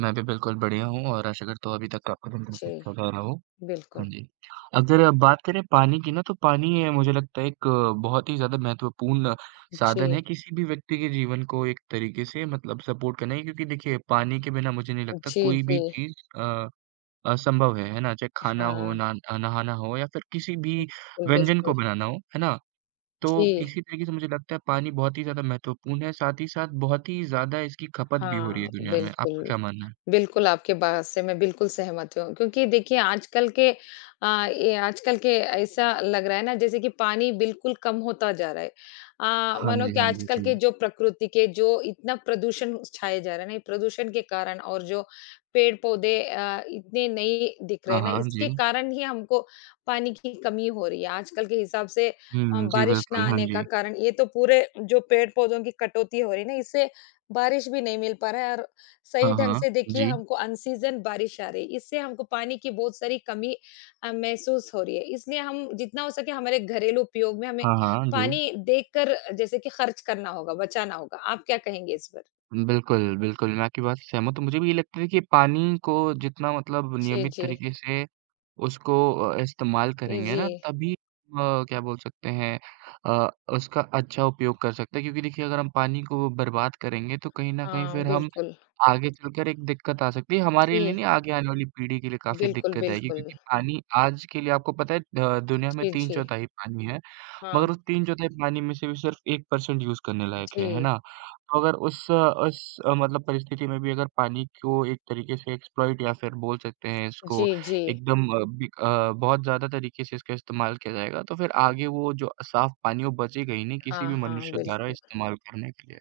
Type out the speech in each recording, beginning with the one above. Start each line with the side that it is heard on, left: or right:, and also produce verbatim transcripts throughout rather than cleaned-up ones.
right: मैं भी बिल्कुल बढ़िया हूँ और आशा करता हूँ अभी तक आपका दिन भी स
left: जी।
right: अच्छा जा रहा हो, हाँ
left: बिल्कुल।
right: जी। अब ज़रा बात करें पानी की ना, तो पानी ये मुझे लगता है एक बहुत ही ज़्यादा महत्वपूर्ण साधन
left: जी।
right: है किसी भी व्यक्ति के जीवन को एक तरीके से मतलब सपोर्ट करना है क्योंकि देखिए पानी के बिना मुझे नहीं लगता
left: जी,
right: कोई भी
left: जी।
right: चीज़ अ, असंभव है, है ना? चाहे खाना हो,
left: हाँ।
right: न नहाना हो या फिर किसी भी व्यंजन
left: बिल्कुल।
right: को बनाना हो, है ना? तो
left: जी।
right: इसी तरीके से मुझे लगता है पानी बहुत ही ज़्यादा महत्वपूर्ण है, साथ ही साथ बहुत ही ज़्यादा इसकी खपत भी हो रही है
left: हाँ,
right: दुनिया में। आपका
left: बिल्कुल।
right: क्या मानना है?
left: बिल्कुल, आपकी बात से मैं बिल्कुल सहमत हूँ क्योंकि देखिए आजकल के अ, ये आजकल के ऐसा लग रहा है ना जैसे कि पानी बिल्कुल कम होता जा रहा है। अ,
right: हाँ
left: मानो
right: जी,
left: कि
right: हाँ जी।
left: आजकल के
right: जी।
left: जो प्रकृति के जो इतना प्रदूषण छाया जा रहा है ना, ये प्रदूषण के कारण और जो पेड़-पौधे अ, इतने नहीं दिख रहे
right: हाँ,
left: हैं ना,
right: हाँ।
left: इसके
right: जी।
left: कारण ही हमको पानी की कमी हो रही है। आजकल के हिसाब से अ,
right: हुँ। जी
left: बारिश ना
right: बिल्कुल। हाँ
left: आने का
right: जी।
left: कारण ये तो पूरे जो पेड़-पौधों की कटौती हो रही है ना इससे बारिश भी नहीं मिल पा रहा है और सही
right: हाँ,
left: ढंग
right: हाँ।
left: से देखिए
right: जी।
left: हमको अन सीजन बारिश आ रही, इससे हमको पानी की बहुत सारी कमी अ, महसूस हो रही है। इसलिए हम जितना हो सके हमारे घरेलू उपयोग में हमें
right: हाँ, हाँ जी।
left: पानी देखकर जैसे कि खर्च करना होगा, बचाना होगा। आप क्या कहेंगे इस पर?
right: उम, बिल्कुल, बिल्कुल। मैं आपकी बात से सहमत हूँ, मुझे भी ये लगता देखिए पानी को जितना मतलब
left: जी,
right: नियमित
left: जी।
right: तरीके से उसको अ, इस्तेमाल
left: ए,
right: करेंगे ना,
left: जी।
right: तभी अ, क्या बोल सकते हैं, अ, उसका अच्छा उपयोग कर सकते हैं क्योंकि देखिए अगर हम पानी को बर्बाद करेंगे तो कहीं न कहीं
left: हाँ,
right: फिर हम
left: बिल्कुल।
right: आगे चलकर एक दिक्कत आ सकती है। हमारे लिए
left: जी।
right: नहीं आगे आने वाली पीढ़ी के लिए काफ़ी
left: बिल्कुल,
right: दिक्कत आएगी
left: बिल्कुल।
right: क्योंकि पानी आज के लिए आपको पता है द दुनिया में
left: जी,
right: तीन
left: जी।
right: चौथाई पानी है,
left: हाँ।
right: मगर उस तीन चौथाई पानी में से भी सिर्फ एक पर्सेंट यूज़ करने लायक है, है
left: जी।
right: ना? तो अगर उस उस मतलब परिस्थिति में भी अगर पानी को एक तरीके से एक्सप्लॉइट या फिर बोल सकते हैं इसको
left: जी, जी।
right: एकदम बिक अ, बहुत ज़्यादा तरीके से इसका इस्तेमाल किया जाएगा, तो फिर आगे वो जो साफ पानी वो बचेगा ही नहीं किसी
left: हाँ,
right: भी
left: हाँ।
right: मनुष्य द्वारा
left: बिल्कुल।
right: इस्तेमाल करने के लिए।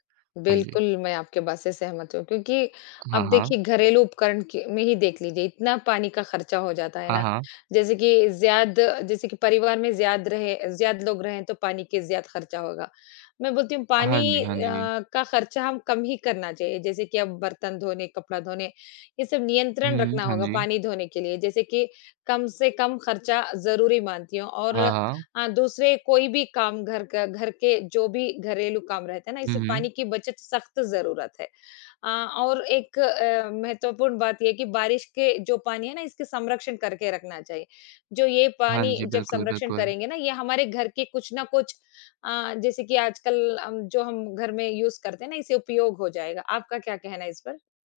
right: हाँ जी।
left: बिल्कुल, मैं आपकी बात से सहमत हूँ क्योंकि
right: हाँ,
left: अब
right: हाँ।
left: देखिए घरेलू उपकरण के में ही देख लीजिए इतना पानी का खर्चा हो जाता है
right: हाँ,
left: ना,
right: हाँ।
left: जैसे कि ज़्याद जैसे कि परिवार में ज़्याद रहे ज़्याद लोग रहें तो पानी के ज़्याद खर्चा होगा। मैं बोलती हूँ
right: हाँ
left: पानी
right: जी,
left: अ,
right: हाँ जी।
left: का खर्चा हम कम ही करना चाहिए जैसे कि अब बर्तन धोने, कपड़ा धोने ये सब नियंत्रण
right: हुँ।
left: रखना
right: हाँ
left: होगा
right: जी।
left: पानी धोने के लिए। जैसे कि कम से कम खर्चा ज़रूरी मानती हूँ और
right: हाँ, हाँ।
left: अ, दूसरे कोई भी काम घर का घर के जो भी घरेलू काम रहते हैं ना
right: हुँ,
left: इससे
right: हुँ।
left: पानी की बचत सख्त ज़रूरत है। अ, और एक अ, महत्वपूर्ण बात ये है कि बारिश के जो पानी है ना इसके समरक्षण करके रखना चाहिए, जो ये
right: हाँ
left: पानी
right: जी।
left: जब
right: बिल्कुल,
left: समरक्षण
right: बिल्कुल।
left: करेंगे ना ये हमारे घर के कुछ ना कुछ अ, जैसे कि आजकल अम, जो हम घर में यूज़ करते हैं ना इसे उपयोग हो जाएगा। आपका क्या कहना है इस पर?